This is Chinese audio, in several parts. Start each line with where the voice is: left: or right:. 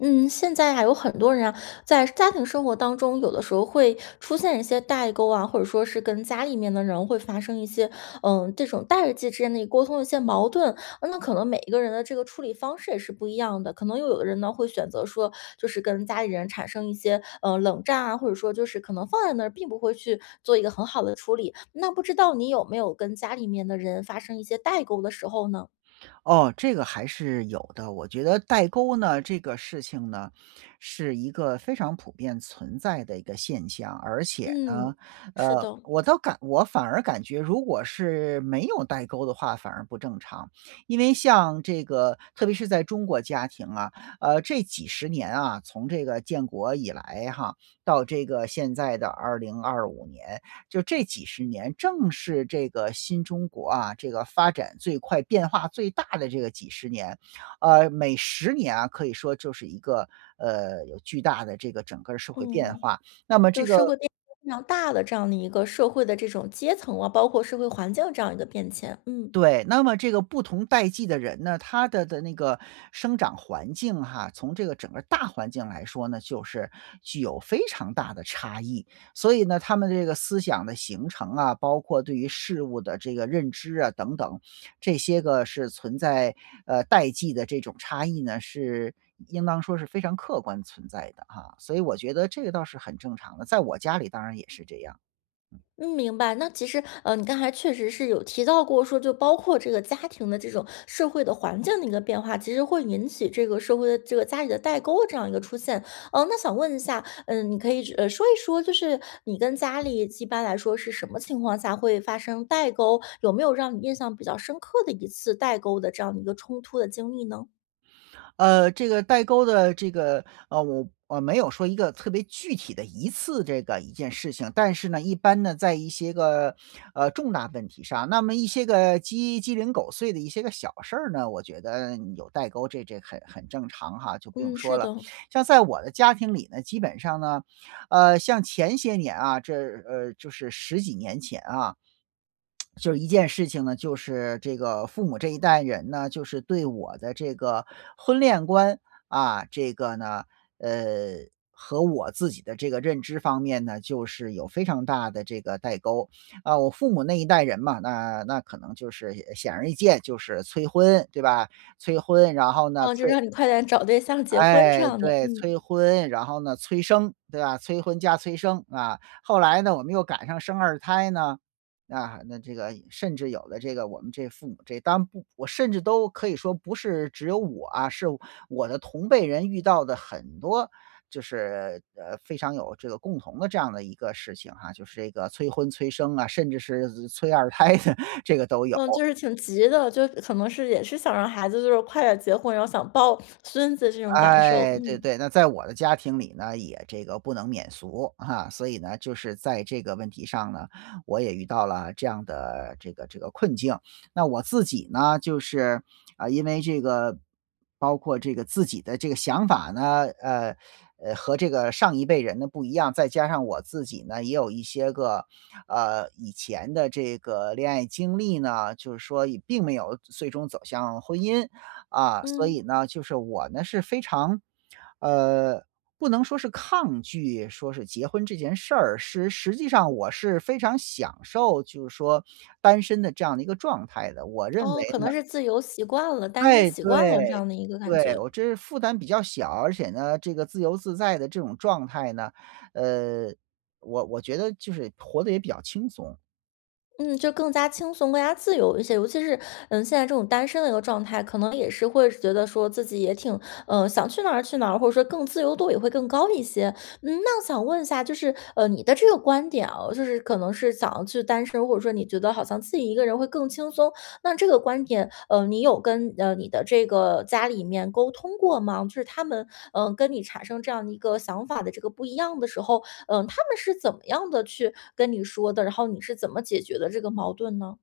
left: 嗯，现在呀，有很多人呀，在家庭生活当中有的时候会出现一些代沟啊，或者说是跟家里面的人会发生一些，呃，这种代际之间的一沟通的一些矛盾。那可能每一个人的这个处理方式也是不一样的，可能又有的人呢会选择说，就是跟家里人产生一些，呃，冷战啊，或者说就是可能放在那儿并不会去做一个很好的处理，那不知道你有没有跟家里面的人发生一些代沟的时候呢？
right: 哦，这个还是有的，我觉得代沟呢，这个事情呢，是一个非常普遍存在的一个现象。而且呢，
left: 嗯，是
right: 呃，
left: 的。
right: 我倒感我反而感觉如果是没有代沟的话，反而不正常。因为像这个特别是在中国家庭啊，呃，这几十年啊，从这个建国以来哈到这个现在的2025年，就这几十年，正是这个新中国啊，这个发展最快、变化最大的这个几十年啊，每10年啊，可以说就是一个，呃，有巨大的这个整个儿社会变
left: 嗯，
right: 化，那么这
left: 就是社
right: 个
left: 会变化非常大的这样的一个社会的这种阶层啊，包括社会环境这样的一个变迁。嗯。
right: 对，那么这个不同代际的人呢，他的的那个生长环境哈，从这个整个大环境来说呢，就是具有非常大的差异。所以呢，他们这个思想的形成啊，包括对于事物的这个认知啊等等，这些个是存在，呃，代际的这种差异呢，是应当说是非常客观存在的啊，所以我觉得这个倒是很正常的，在我家里当然也是这样。
left: 嗯，明白，那其实，呃，你刚才确实是有提到过说就包括这个家庭的这种社会的环境的一个变化，其实会引起这个社会的这个家里的代沟这样的一个出现，呃，那想问一下，呃，你可以，呃，说一说就是你跟家里几一般来说是什么情况下会发生代沟？有没有让你印象比较深刻的一次代沟的这样的一个冲突的经历呢？
right: 呃，这个代沟的这个，呃，我我没有说一个特别具体的一次这个一件事情，但是呢，一般呢，在一些个，呃，重大问题上，那么一些个鸡鸡零狗碎的一些个小事儿呢，我觉得有代沟这这很很正常哈，就不用
left: 嗯，
right: 说
left: 是
right: 了。
left: 的。
right: 像在我的家庭里呢，基本上呢，呃，像前些年啊，这，呃，就是十几年前啊。就是一件事情呢，就是这个父母这一代人呢，就是对我的这个婚恋观，啊，这个呢，呃，和我自己的这个认知方面呢，就是有非常大的这个代沟。啊，我父母那一代人嘛，那那可能就是显而易见，就是催婚，对吧？催婚，然后呢，
left: 哦，就
right: 催
left: 让你快点找对象结婚这
right: 哎，
left: 样的，
right: 对，
left: 嗯。
right: 催婚，然后呢，催生，对吧？催婚加催生，啊。后来呢，我们又赶上生二胎呢，啊，那这个甚至有了这个我们这父母这当然不我甚至都可以说不是只有我啊，是我的同辈人遇到的很多就是，呃，非常有这个共同的这样的一个事情哈，就是这个催婚催生啊，甚至是催二胎的这个都有。
left: 嗯，就是挺急的，就可能是也是想让孩子就是快点儿结婚，然后想抱孙子这种感受，
right: 哎，对
left: 嗯。
right: 对，那在我的家庭里呢，也这个不能免俗。啊，所以呢，就是在这个问题上呢，我也遇到了这样的这个这个困境。那我自己呢，就是，啊，因为这个包括这个自己的这个想法呢，呃呃，和这个上一辈人的不一样，再加上我自己呢，也有一些个，呃，以前的这个恋爱经历呢，就是说也并没有最终走向婚姻。啊，所
left: 嗯。
right: 以呢，就是我呢是非常，呃，不能说是抗拒，说是结婚这件事儿，是实际上我是非常享受，就是说单身的这样的一个状态的，我认为
left: 哦，可
right: 呢
left: 能是自由习惯了，单身
right: 哎，
left: 习惯了这
right: 对，
left: 样的一个感
right: 对。
left: 觉。
right: 我这是负担比较小，而且呢，这个自由自在的这种状态呢，呃，我我觉得就是活得也比较轻松。
left: 嗯，就更加轻松，更加自由一些，尤其是，呃，现在这种单身的一个状态，可能也是会觉得说自己也挺，呃，想去哪儿去哪儿，或者说更自由度也会更高一些。嗯，那我想问一下，就是，呃，你的这个观点哦，就是可能是想要去单身，或者说你觉得好像自己一个人会更轻松，那这个观点，呃，你有跟，呃，你的这个家里面沟通过吗？就是他们，呃，跟你产生这样的一个想法的这个不一样的时候，嗯，他们是怎么样地去跟你说的？然后你是怎么解决的这个矛盾呢？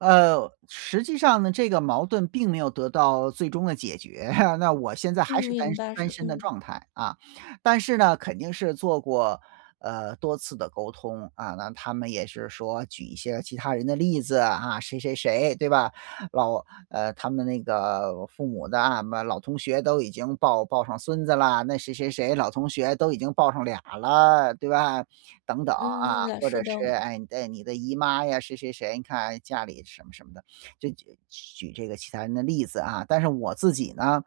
right: 呃，实际上呢，这个矛盾并没有得到最终的解决，那我现在还
left: 嗯，
right: 是单
left: 明
right: 身
left: 白，
right: 单
left: 是，
right: 身的
left: 嗯。
right: 状态啊，但是呢，肯定是做过，呃，多次的沟通，啊。那他们也是说举一些其他人的例子啊，谁谁谁，对吧？老呃，他们那个父母的啊，什么老同学都已经抱抱上孙子了，那谁谁谁老同学都已经报上俩儿了，对吧？等等，
left: 嗯，
right: 啊，
left: 啦
right: 或
left: 是
right: 者
left: 的。
right: 是，哎，你的你的姨妈呀，谁谁谁，你看，哎，家里什么什么的，就举举这个其他人的例子啊。但是我自己呢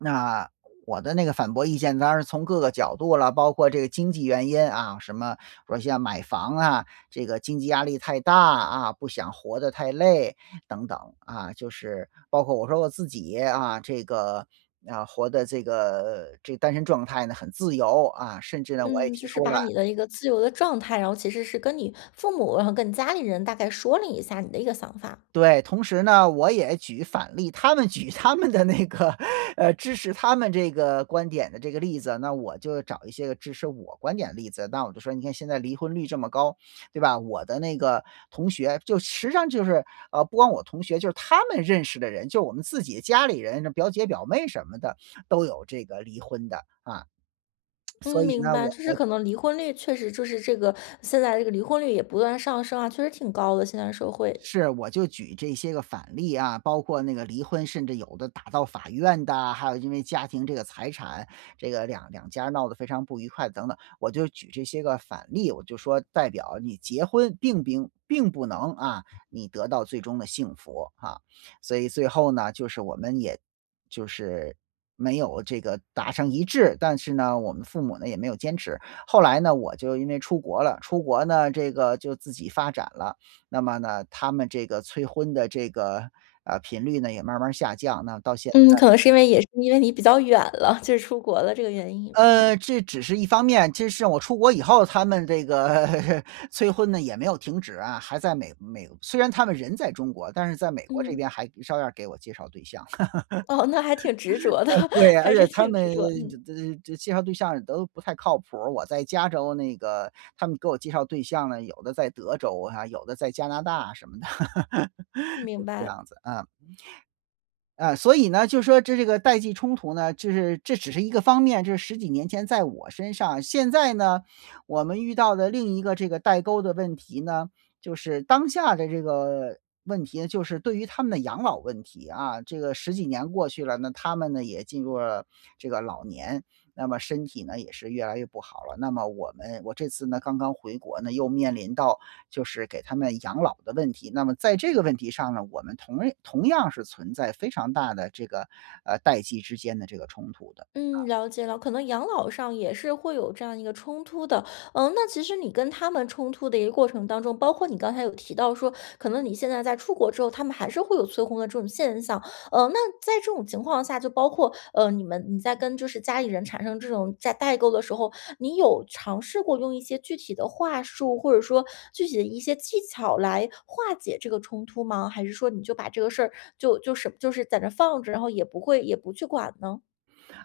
right: 那，我的那个反驳意见，当然从各个角度了，包括这个经济原因啊，什么比如像买房啊，这个经济压力太大啊，不想活得太累等等，啊，就是，包括我说我自己，啊，这个，啊，活得这个这个单身状态呢，很自由啊，甚至呢，我也
left: 嗯，
right: 提
left: 就是
right: 出
left: 把
right: 了
left: 你的一个自由的状态，然后其实是跟你父母，然后跟你家里人大概说了一下你的一个想法。
right: 对，同时呢，我也举反例，他们举他们的那个，呃，支持他们这个观点的这个例子，那我就找一些个支持我观点的例子。那我就说你看现在离婚率这么高，对吧？我的那个同学，就实际上就是，呃，不光我同学，就是他们认识的人，就我们自己家里人的表姐表妹什么的，都有这个离婚的，啊。所
left: 嗯，
right: 以
left: 明
right: 呢，
left: 白，
right: 我
left: 就是
right: 我
left: 可能离婚率确实就是这个，现在这个离婚率也不断上升啊，确实挺高的，现在社会。
right: 是，我就举这些个反例啊，包括那个离婚，甚至有的打到法院的，还有因为家庭这个财产，这个两两家闹得非常不愉快等等。我就举这些个反例，我就说代表你结婚并并并不能，啊，你得到最终的幸福，啊。所以最后呢，就是我们也就是没有这个达成一致，但是呢，我们父母呢也没有坚持。后来呢，我就因为出国了，出国呢，这个就自己发展了，那么呢，他们这个催婚的这个，呃，频率呢，也慢慢儿下降，那到现
left: 嗯，
right: 在。
left: 可能是因为也是因为你比较远了，就是出国了这个原因。嗯。
right: 呃，这只是一方面，这是我出国以后，他们这个催婚呢也没有停止啊，还在美美虽然他们人在中国，但是在美国这
left: 嗯。
right: 边还照样儿给我介绍对象。
left: 哦，那还挺执着的，
right: 对，而
left: 还是
right: 且他
left: 挺执
right: 们
left: 着，
right: 就
left: 嗯。
right: 就就介绍对象儿都不太靠谱儿，我在加州那个，他们给我介绍对象呢，有的在德州啊，有的在加拿大什么的，就
left: 明
right: 是这
left: 白。
right: 样子，啊。嗯，所以呢，就说这这个代际冲突呢，就是这只是一个方面，就是十几年前在我身上，现在呢，我们遇到的另一个这个代沟的问题呢，就是当下的这个问题呢，就是对于他们的养老问题。啊，这个十几年过去了呢，他们呢，也进入了这个老年，那么身体呢也是越来越不好了，那么我们我这次呢，刚刚回国呢，又面临到就是给他们养老的问题。那么在这个问题上呢，我们同认同样是存在非常大的这个，呃，代际之间的这个冲突的，啊。
left: 嗯，了解了，可能养老上也是会有这样一个冲突的。嗯，那其实你跟他们冲突的一个过程当中，包括你刚才有提到说，可能你现在在出国之后，他们还是会有催婚的这种现象。呃，那在这种情况下就包括，呃，你们你在跟就是家里人产生这种代代沟的时候，你有尝试过用一些具体的话术，或者说具体的一些技巧来化解这个冲突吗？还是说你就把这个事儿就就是就是在那儿放着，然后也不会也不去管呢？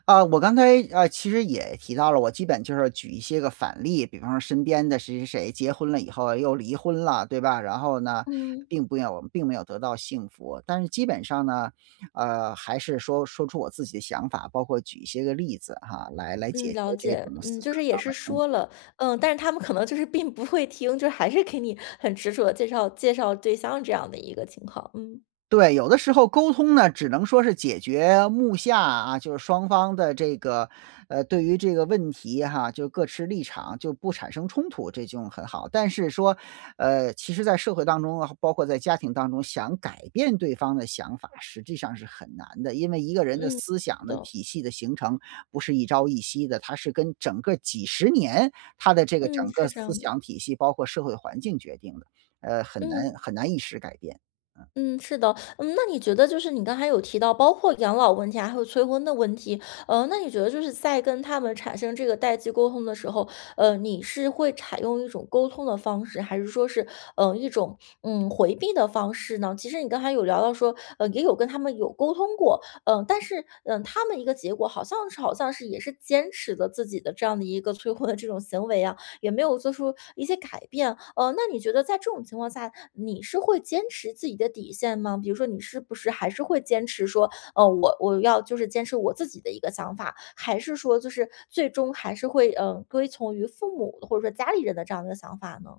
right: 啊，我刚才，呃，其实也提到了，我基本就是举一些个反例，比方说身边的谁谁谁结婚了以后又离婚了，对吧？然后呢，
left: 嗯。
right: 并不有并没有得到幸福，但是基本上呢，呃，还是说，说出我自己的想法，包括举一些个例子啊，来来解
left: 嗯，
right: 决
left: 了
right: 这种
left: 解。
right: 思
left: 嗯，就
right: 想
left: 是也
right: 上
left: 是
right: 的冲
left: 说
right: 突。
left: 了，嗯，但是他们可能就是并不会听，就是还是给你很执着地介绍介绍对象这样的一个情况，嗯。
right: 对，有的时候沟通呢，只能说是解决目下啊，就是双方的这个，呃，对于这个问题哈，就各持立场就不产生冲突，这就很好。但是说，呃，其实在社会当中啊，包括在家庭当中，想改变对方的想法，实际上是很难的。因为一个人的
left: 嗯，
right: 思
left: 是
right: 想的
left: 的。
right: 体系的形成不是一朝一夕的，它是跟整个几十年他的这个
left: 嗯，
right: 整个
left: 是这
right: 思
left: 样的。
right: 想体系，包括社会环境决定的，呃，很难
left: 嗯。
right: 很难一时改变，嗯。
left: 嗯，是的。嗯，那你觉得就是你刚才有提到，包括养老问题还会有催婚的问题，呃，那你觉得就是在跟他们产生这个代际沟通的时候，呃，你是会采用一种沟通的方式？还是说是，呃，一种，嗯，回避的方式呢？其实你刚才有聊到说，呃，也有跟他们有沟通过，呃，但是，呃，他们一个结果好像是好像是也是坚持的自己的这样的一个催婚的 这种行为啊，也没有做出一些改变。呃，那你觉得在这种情况下，你是会坚持自己的底线吗？比如说你是不是还是会坚持说，呃，我我要就是坚持我自己的一个想法？还是说就是最终还是会，呃，归从于父母或者说家里人的这样的想法呢？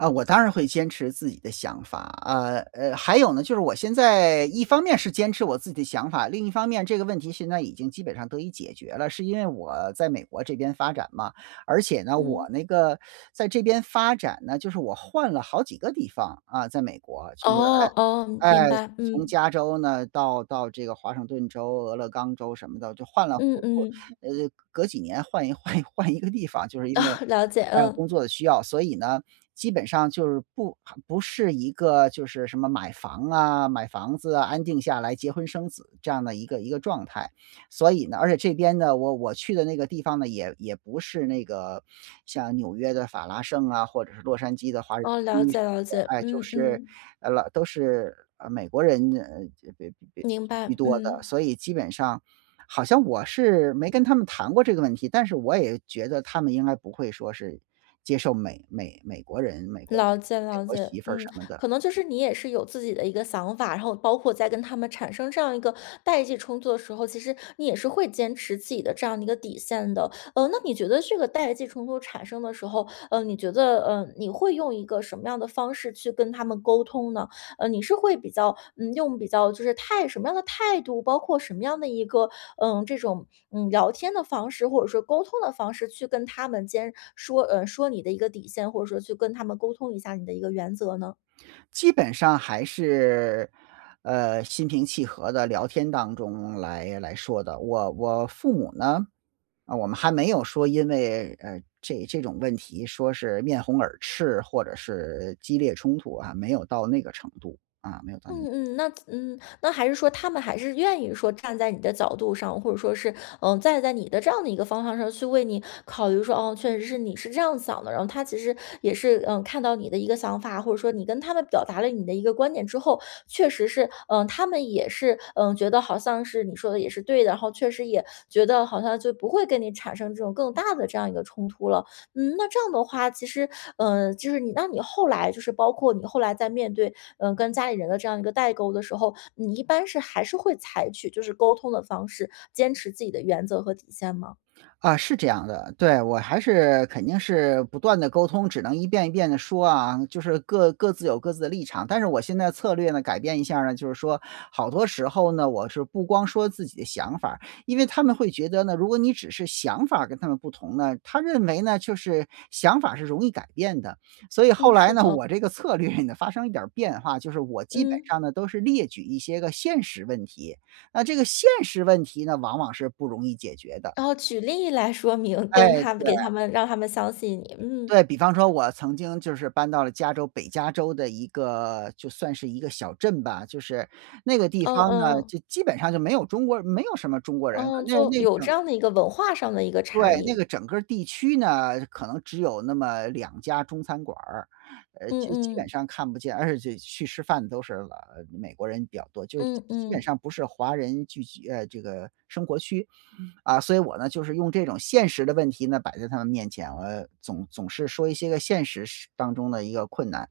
right: 啊，我当然会坚持自己的想法，呃呃，还有呢，就是我现在一方面是坚持我自己的想法，另一方面这个问题现在已经基本上得以解决了。是因为我在美国这边发展嘛，而且呢我
left: 嗯。
right: 那个在这边发展呢，就是我换了好几个地方，啊，在美国就是
left: 哦，哦，
right: 哎，
left: 明
right: 哎，
left: 白，
right: 从
left: 嗯。
right: 加州呢，到到这个华盛顿州、俄勒冈州什么的，就换了
left: 嗯
right: 好，
left: 嗯。
right: 呃，隔几年换一换一换一个地方，就是因
left: 哦，
right: 为，
left: 了解，
right: 呃，工
left: 嗯。
right: 作的需要。所以呢，基本上就是不不是一个就是什么买房啊，买房子啊，安定下来，结婚生子这样的一个一个状态。所以呢而且这边呢，我我去的那个地方呢，也也不是那个像纽约的法拉盛啊，或者是洛杉矶的华人
left: 哦，
right: 区什
left: 了解了解，
right: 么的，哎，就
left: 嗯
right: 是，
left: 嗯。
right: 老都是，呃，美国人，呃，别别别居
left: 明
right: 居
left: 白，
right: 多的，
left: 嗯。
right: 所以基本上好像我是没跟他们谈过这个问题，但是我也觉得他们应该不会说是接受美美美国人，美国媳，
left: 了解
right: 美
left: 了
right: 国
left: 解，
right: 媳妇儿什
left: 嗯，
right: 么的。
left: 可能就是你也是有自己的一个想法，然后包括在跟他们产生这样一个代际冲突的时候，其实你也是会坚持自己的这样的一个底线的。呃，那你觉得这个代际冲突产生的时候，呃，你觉得，呃，你会用一个什么样的方式去跟他们沟通呢？呃，你是会比较，嗯，用比较就是态什么样的态度，包括什么样的一个，呃，这种，嗯，聊天的方式，或者说沟通的方式去跟他们间说呃，说你的一个底线，或者说去跟他们沟通一下你的一个原则呢？
right: 基本上还是，呃，心平气和的聊天当中来来说的，我我父母呢，我们还没有说因为，呃，这这种问题说是面红耳赤或者是激烈冲突啊，没有到那个程度，啊，没有到那个程度。
left: 嗯嗯。那，嗯，那还是说他们还是愿意说站在你的角度上，或者说是，呃，站在你的这样的一个方向上去为你考虑说，哦，确实是你是这样想的。然后他其实也是，呃，看到你的一个想法，或者说你跟他们表达了你的一个观点之后，确实是，呃，他们也是，呃，觉得好像是你说的也是对的，然后确实也觉得好像就不会跟你产生这种更大的这样一个冲突了。嗯，那这样的话，其实，呃，就是你，那你后来就是包括你后来在面对，呃，跟家里人的这样一个代沟的时候，你一般是还是会采取就是沟通的方式，坚持自己的原则和底线吗？
right: 啊，是这样的。对，我还是肯定是不断地沟通，只能一遍一遍地说啊，就是各各自有各自的立场。但是我现在策略呢，改变一下儿呢，就是说好多时候呢，我是不光说自己的想法儿，因为他们会觉得呢，如果你只是想法儿跟他们不同呢，他认为呢就是想法是容易改变的。所以后
left: 嗯，
right: 来
left: 是
right: 呢，
left: 的
right: 我这个策略呢发生一点儿变化，就是我基本
left: 嗯。
right: 上呢都是列举一些个现实问题，那这个现实问题呢，往往是不容易解决的。
left: 然后举例来说明，
right: 哎，
left: 跟他们
right: 对。
left: 给他们让他们相信你，嗯。
right: 对，比方说我曾经就是搬到了加州北加州的一个就算是一个小镇吧，就是那个地
left: 嗯
right: 方呢，
left: 嗯。
right: 就基本上就没有中国人，没有什么中国人，
left: 嗯，
right: 那
left: 就
right: 那
left: 有
right: 种。
left: 这样的一个文化上的一个差
right: 对，那个
left: 异。
right: 整个地区呢，可能只有那么2家中餐馆儿，呃，
left: 嗯
right: 基基本
left: 嗯。
right: 上看不见，而且且去吃饭都是，呃，美国人比较多，就是基
left: 嗯
right: 基本
left: 嗯。
right: 上不是华人聚集，呃，这个生活区。啊，所以我呢，就是用这种现实的问题呢，摆在他们面前，我总总是说一些个现实实当中的一个困难。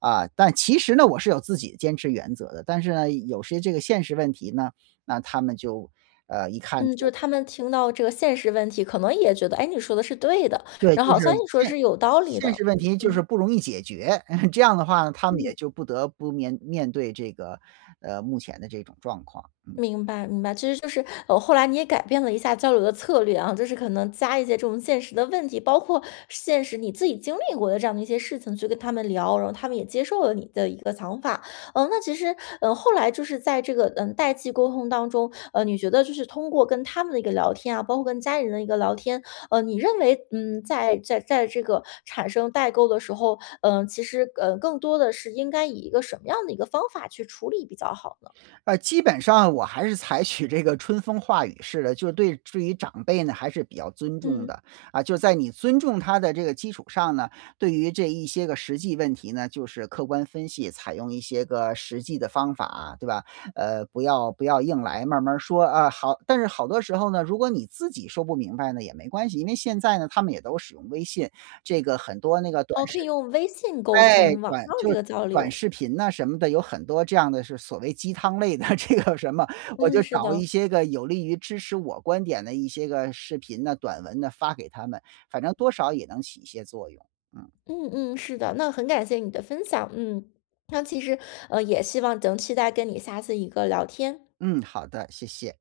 right: 啊，但其实呢，我是有自己的坚持原则的，但是呢，有些这个现实问题呢，那他们就呃，一看那
left: 嗯，就
right: 就
left: 是他们听到这个现实问题，可能也觉得：“哎，你说的是对的，
right: 对，
left: 然
right: 就
left: 后好
right: 是
left: 像你说的
right: 现
left: 是有道理
right: 现
left: 的。
right: 实问
left: “嗯
right: 题就是
left: 嗯。
right: 不容易解决。这样的话呢，他们也
left: 嗯。
right: 就不得不面面对这个，呃，目前的这种状况，嗯。
left: 明白明白，其实就是，呃，后来你也改变了一下交流的策略啊，就是可能加一些这种现实的问题，包括现实你自己经历过的这样的一些事情去跟他们聊，然后他们也接受了你的一个想法。呃，那其实，呃，后来就是在这个，呃，代际沟通当中，呃，你觉得就是通过跟他们的一个聊天啊，包括跟家人的一个聊天，呃，你认为，嗯，在在在这个产生代沟的时候，呃，其实，呃，更多的是应该以一个什么样的一个方法去处理比较好呢？
right: 呃，基本上我还是采取这个春风化雨式的，就对对于长辈呢，还是比较尊重
left: 嗯。
right: 的。啊，就在你尊重他的这个基础上呢，对于这一些个实际问题呢，就是客观分析，采用一些个实际的方法，对吧？呃，不要不要硬来，慢慢儿说，啊好但是好多时候呢，如果你自己说不明白呢，也没关系，因为现在呢，他们也都使用微信，这个很多那个短
left: 哦，可以
right: 视
left: 用微信沟
right: 哎，
left: 通，网
right: 短
left: 络
right: 就
left: 这
right: 是
left: 个交
right: 短
left: 流。
right: 视频呐什么的，有很多这样的是所谓鸡汤类的这个什么。我
left: 嗯，
right: 就
left: 是
right: 找一
left: 的。
right: 些个有利于支持我观点的一些个视频呢，短文呢，发给他们，反正多少也能起一些作用。嗯。
left: 嗯嗯，是的。那很感谢你的分享，嗯，那其实，呃，也希望能期待跟你下次一个聊天。
right: 嗯，好的，谢谢。